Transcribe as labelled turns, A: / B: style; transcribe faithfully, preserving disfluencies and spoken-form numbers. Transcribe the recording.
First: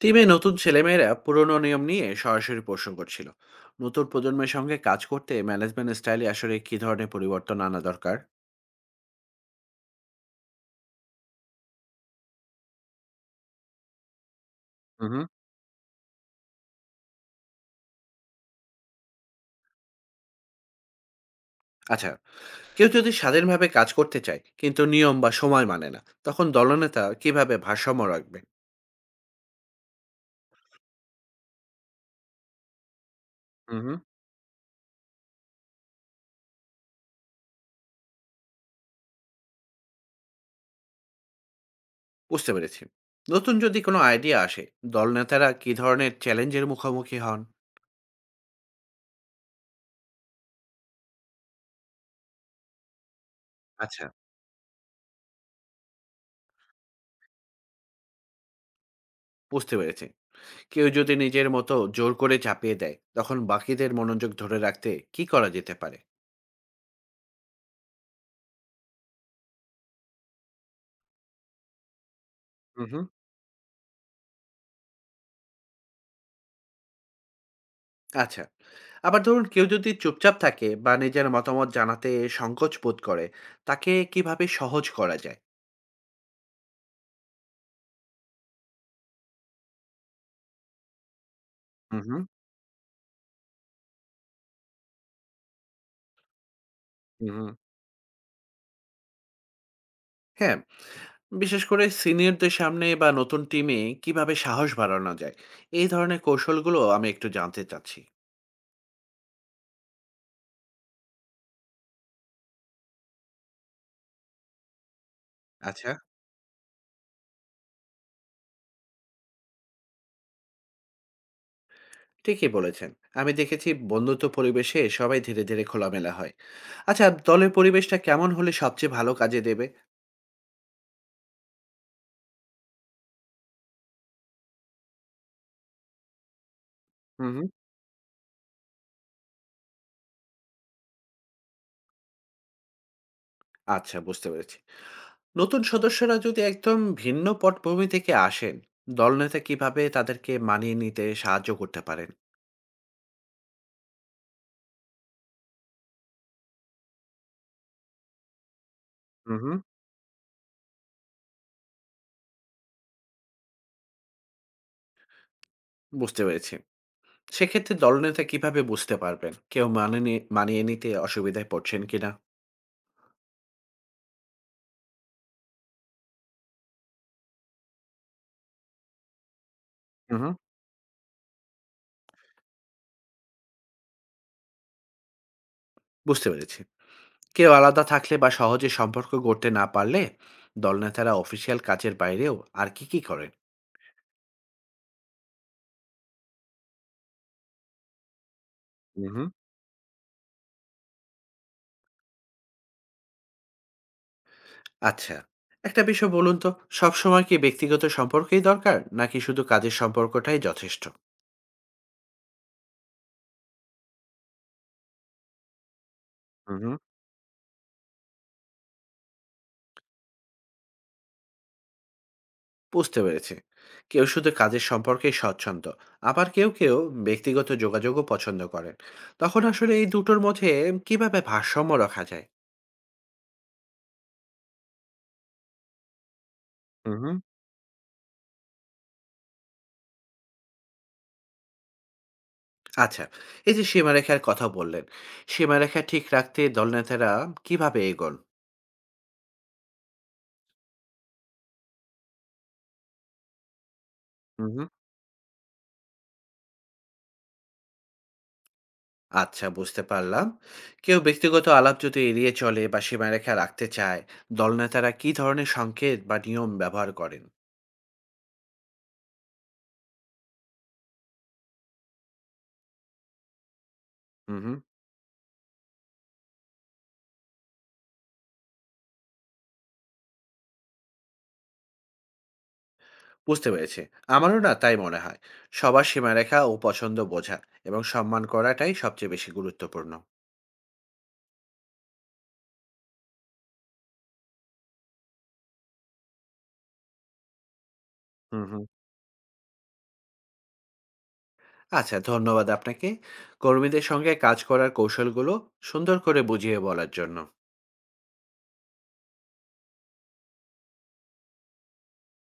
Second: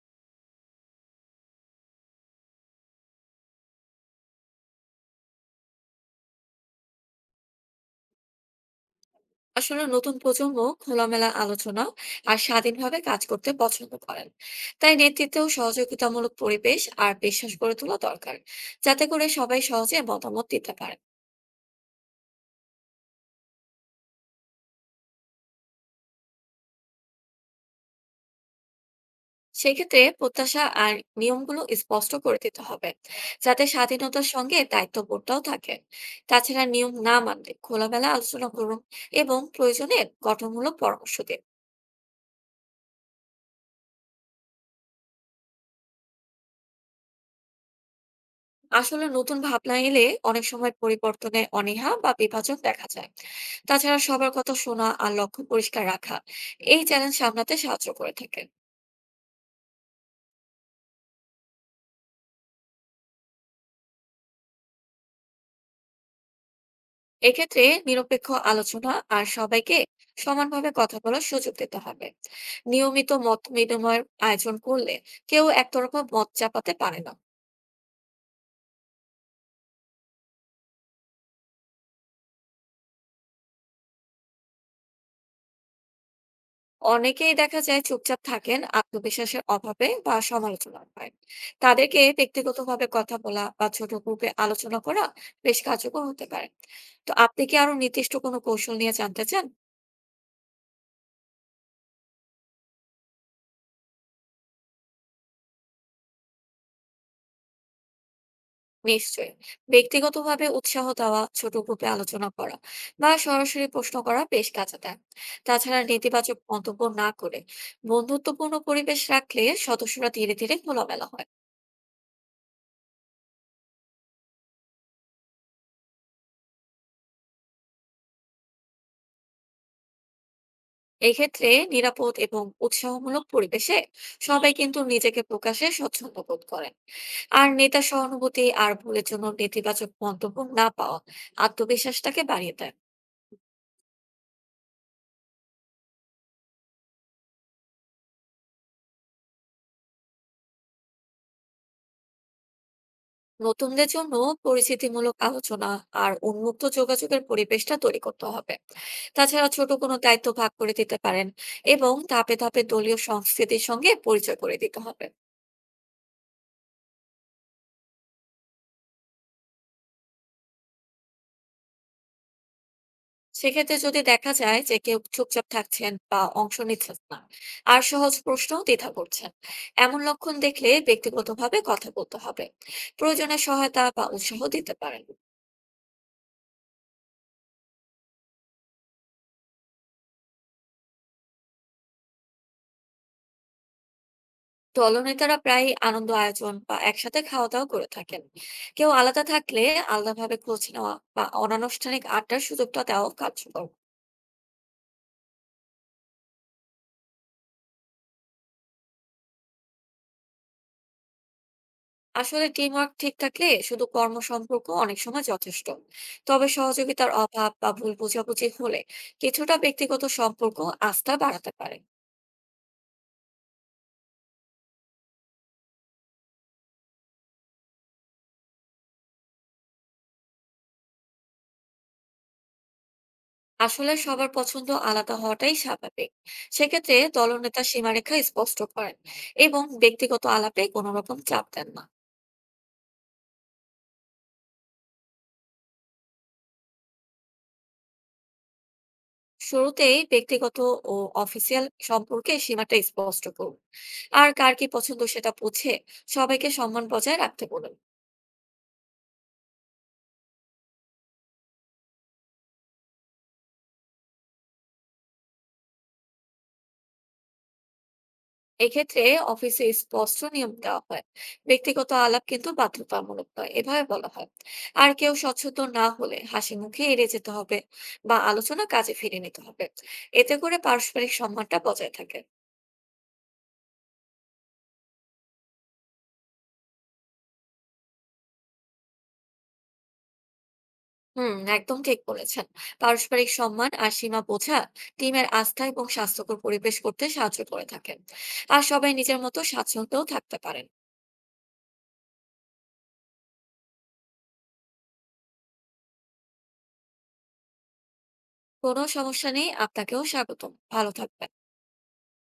A: টিমে নতুন ছেলেমেয়েরা পুরনো নিয়ম নিয়ে সরাসরি প্রশ্ন করছিল। নতুন প্রজন্মের সঙ্গে কাজ করতে ম্যানেজমেন্ট স্টাইলে আসলে কি ধরনের পরিবর্তন আনা দরকার?
B: আসলে নতুন প্রজন্ম খোলামেলা আলোচনা আর স্বাধীনভাবে কাজ করতে পছন্দ করেন। তাই
A: হুম।
B: নেতৃত্বেও সহযোগিতামূলক পরিবেশ আর বিশ্বাস গড়ে তোলা দরকার, যাতে করে সবাই সহজে মতামত দিতে পারে।
A: আচ্ছা, কেউ যদি স্বাধীনভাবে কাজ করতে চায় কিন্তু নিয়ম বা সময় মানে না, তখন দলনেতা কিভাবে ভারসাম্য রাখবে?
B: সেক্ষেত্রে প্রত্যাশা আর নিয়মগুলো স্পষ্ট করে দিতে হবে, যাতে
A: হুম।
B: স্বাধীনতার সঙ্গে দায়িত্ববোধটাও থাকে। তাছাড়া নিয়ম না মানলে খোলামেলা আলোচনা করুন এবং প্রয়োজনে গঠনমূলক পরামর্শ দিন।
A: বুঝতে পেরেছি। নতুন যদি কোনো আইডিয়া আসে, দলনেতারা কি ধরনের চ্যালেঞ্জের মুখোমুখি হন?
B: আসলে নতুন ভাবনা এলে অনেক সময় পরিবর্তনে অনীহা বা বিভাজন দেখা যায়। তাছাড়া
A: আচ্ছা।
B: সবার কথা শোনা আর লক্ষ্য পরিষ্কার রাখা এই চ্যালেঞ্জ সামলাতে সাহায্য করে থাকে।
A: বুঝতে পেরেছি। কেউ যদি নিজের মতো জোর করে চাপিয়ে দেয়, তখন বাকিদের মনোযোগ ধরে রাখতে কি করা যেতে পারে?
B: এক্ষেত্রে নিরপেক্ষ আলোচনা আর সবাইকে সমানভাবে কথা বলার সুযোগ দিতে হবে। নিয়মিত মত বিনিময়ের আয়োজন করলে কেউ একতরফা মত চাপাতে পারে না।
A: আচ্ছা। আবার ধরুন কেউ যদি চুপচাপ থাকে বা নিজের মতামত জানাতে সংকোচ বোধ করে, তাকে কিভাবে সহজ করা যায়?
B: অনেকেই দেখা যায় চুপচাপ থাকেন আত্মবিশ্বাসের অভাবে বা সমালোচনার ভয়। তাদেরকে
A: হুম, হুম,
B: ব্যক্তিগতভাবে কথা বলা বা ছোট গ্রুপে আলোচনা করা বেশ কার্যকর হতে পারে। তো
A: হুম,
B: আপনি
A: হুম।
B: কি আরো নির্দিষ্ট কোনো কৌশল নিয়ে জানতে চান?
A: হ্যাঁ, বিশেষ করে সিনিয়রদের সামনে বা নতুন টিমে কিভাবে সাহস বাড়ানো যায়? এই ধরনের কৌশলগুলো আমি একটু জানতে চাচ্ছি।
B: নিশ্চয়ই, ব্যক্তিগতভাবে উৎসাহ দেওয়া, ছোট গ্রুপে আলোচনা করা বা সরাসরি প্রশ্ন করা বেশ কাজে দেয়। তাছাড়া
A: আচ্ছা।
B: নেতিবাচক মন্তব্য না করে বন্ধুত্বপূর্ণ পরিবেশ রাখলে সদস্যরা ধীরে ধীরে খোলামেলা হয়।
A: ঠিকই বলেছেন। আমি দেখেছি বন্ধুত্ব পরিবেশে সবাই ধীরে, ধীরে খোলামেলা হয়। আচ্ছা, দলের পরিবেশটা কেমন হলে সবচেয়ে ভালো কাজে দেবে?
B: এক্ষেত্রে নিরাপদ এবং উৎসাহমূলক পরিবেশে সবাই কিন্তু নিজেকে প্রকাশে স্বচ্ছন্দ বোধ করেন।
A: হুম, হুম।
B: আর নেতা সহানুভূতি আর ভুলের জন্য নেতিবাচক মন্তব্য না পাওয়া আত্মবিশ্বাসটাকে বাড়িয়ে দেয়।
A: আচ্ছা, বুঝতে পেরেছি। নতুন সদস্যরা যদি একদম ভিন্ন পটভূমি থেকে আসেন, দলনেতা কিভাবে তাদেরকে মানিয়ে নিতে সাহায্য করতে পারেন?
B: নতুনদের জন্য পরিচিতিমূলক আলোচনা আর উন্মুক্ত যোগাযোগের পরিবেশটা তৈরি করতে হবে।
A: হুম,
B: তাছাড়া
A: হুম।
B: ছোট কোনো দায়িত্ব ভাগ করে দিতে পারেন এবং ধাপে ধাপে দলীয় সংস্কৃতির সঙ্গে পরিচয় করে দিতে হবে।
A: বুঝতে পেরেছি। সেক্ষেত্রে দলনেতা কিভাবে বুঝতে পারবেন কেউ মানিয়ে মানিয়ে নিতে অসুবিধায় পড়ছেন কিনা?
B: সেক্ষেত্রে যদি দেখা যায় যে কেউ চুপচাপ থাকছেন বা অংশ নিচ্ছেন না, আর সহজ প্রশ্ন দ্বিধা করছেন, এমন
A: হুম,
B: লক্ষণ
A: হুম।
B: দেখলে ব্যক্তিগতভাবে কথা বলতে হবে। প্রয়োজনে সহায়তা বা উৎসাহ দিতে পারেন।
A: বুঝতে পেরেছি। কেউ আলাদা থাকলে বা সহজে সম্পর্ক গড়তে না পারলে, দলনেতারা অফিসিয়াল কাজের বাইরেও আর কি কি করেন?
B: দলনেতারা প্রায়ই আনন্দ আয়োজন বা একসাথে খাওয়া দাওয়া করে থাকেন। কেউ
A: হুম,
B: আলাদা
A: হুম।
B: থাকলে আলাদাভাবে খোঁজ নেওয়া বা অনানুষ্ঠানিক আড্ডার সুযোগটা দেওয়া কার্যকর।
A: আচ্ছা, একটা বিষয় বলুন তো, সবসময় কি ব্যক্তিগত সম্পর্কেই দরকার নাকি শুধু কাজের সম্পর্কটাই যথেষ্ট?
B: আসলে টিম ওয়ার্ক ঠিক থাকলে শুধু কর্ম সম্পর্ক অনেক সময় যথেষ্ট। তবে
A: হুম।
B: সহযোগিতার অভাব বা ভুল বোঝাবুঝি হলে কিছুটা ব্যক্তিগত সম্পর্ক আস্থা বাড়াতে পারে।
A: বুঝতে পেরেছি। কেউ শুধু কাজের সম্পর্কেই স্বচ্ছন্দ, আবার কেউ কেউ ব্যক্তিগত যোগাযোগও পছন্দ করেন, তখন আসলে এই দুটোর মধ্যে কিভাবে ভারসাম্য রাখা যায়?
B: আসলে সবার পছন্দ আলাদা হওয়াটাই স্বাভাবিক।
A: হুম,
B: সেক্ষেত্রে
A: হুম।
B: দলনেতা সীমারেখা স্পষ্ট করেন এবং ব্যক্তিগত আলাপে কোনো রকম চাপ দেন না।
A: আচ্ছা, এই যে সীমারেখার কথা বললেন, সীমারেখা ঠিক রাখতে দলনেতারা কিভাবে এগোন?
B: শুরুতেই ব্যক্তিগত ও অফিসিয়াল সম্পর্কে সীমাটা স্পষ্ট করুন। আর
A: হুম,
B: কার
A: হুম।
B: কি পছন্দ সেটা বুঝে সবাইকে সম্মান বজায় রাখতে বলুন।
A: আচ্ছা, বুঝতে পারলাম। কেউ ব্যক্তিগত আলাপ যদি এড়িয়ে চলে বা সীমারেখা রাখতে চায়, দলনেতারা কি ধরনের সংকেত বা নিয়ম ব্যবহার করেন?
B: এক্ষেত্রে অফিসে স্পষ্ট নিয়ম দেওয়া হয়, ব্যক্তিগত আলাপ কিন্তু বাধ্যতামূলক নয় এভাবে বলা হয়।
A: হুম।
B: আর কেউ সচেতন না হলে হাসি মুখে এড়িয়ে যেতে হবে বা আলোচনা কাজে ফিরিয়ে নিতে হবে। এতে করে পারস্পরিক সম্মানটা বজায় থাকে।
A: বুঝতে পেরেছি। আমারও না তাই মনে হয়। সবার সীমারেখা ও পছন্দ বোঝা এবং সম্মান করাটাই সবচেয়ে বেশি গুরুত্বপূর্ণ।
B: হুম, একদম ঠিক বলেছেন। পারস্পরিক সম্মান আর সীমা বোঝা টিমের আস্থা এবং স্বাস্থ্যকর পরিবেশ করতে সাহায্য করে থাকেন।
A: হুম,
B: আর
A: হুম।
B: সবাই নিজের মতো স্বাচ্ছন্দ্যও থাকতে পারেন।
A: আচ্ছা, ধন্যবাদ আপনাকে। কর্মীদের সঙ্গে কাজ করার কৌশলগুলো সুন্দর করে বুঝিয়ে বলার জন্য।
B: কোনো সমস্যা নেই, আপনাকেও স্বাগতম। ভালো থাকবেন।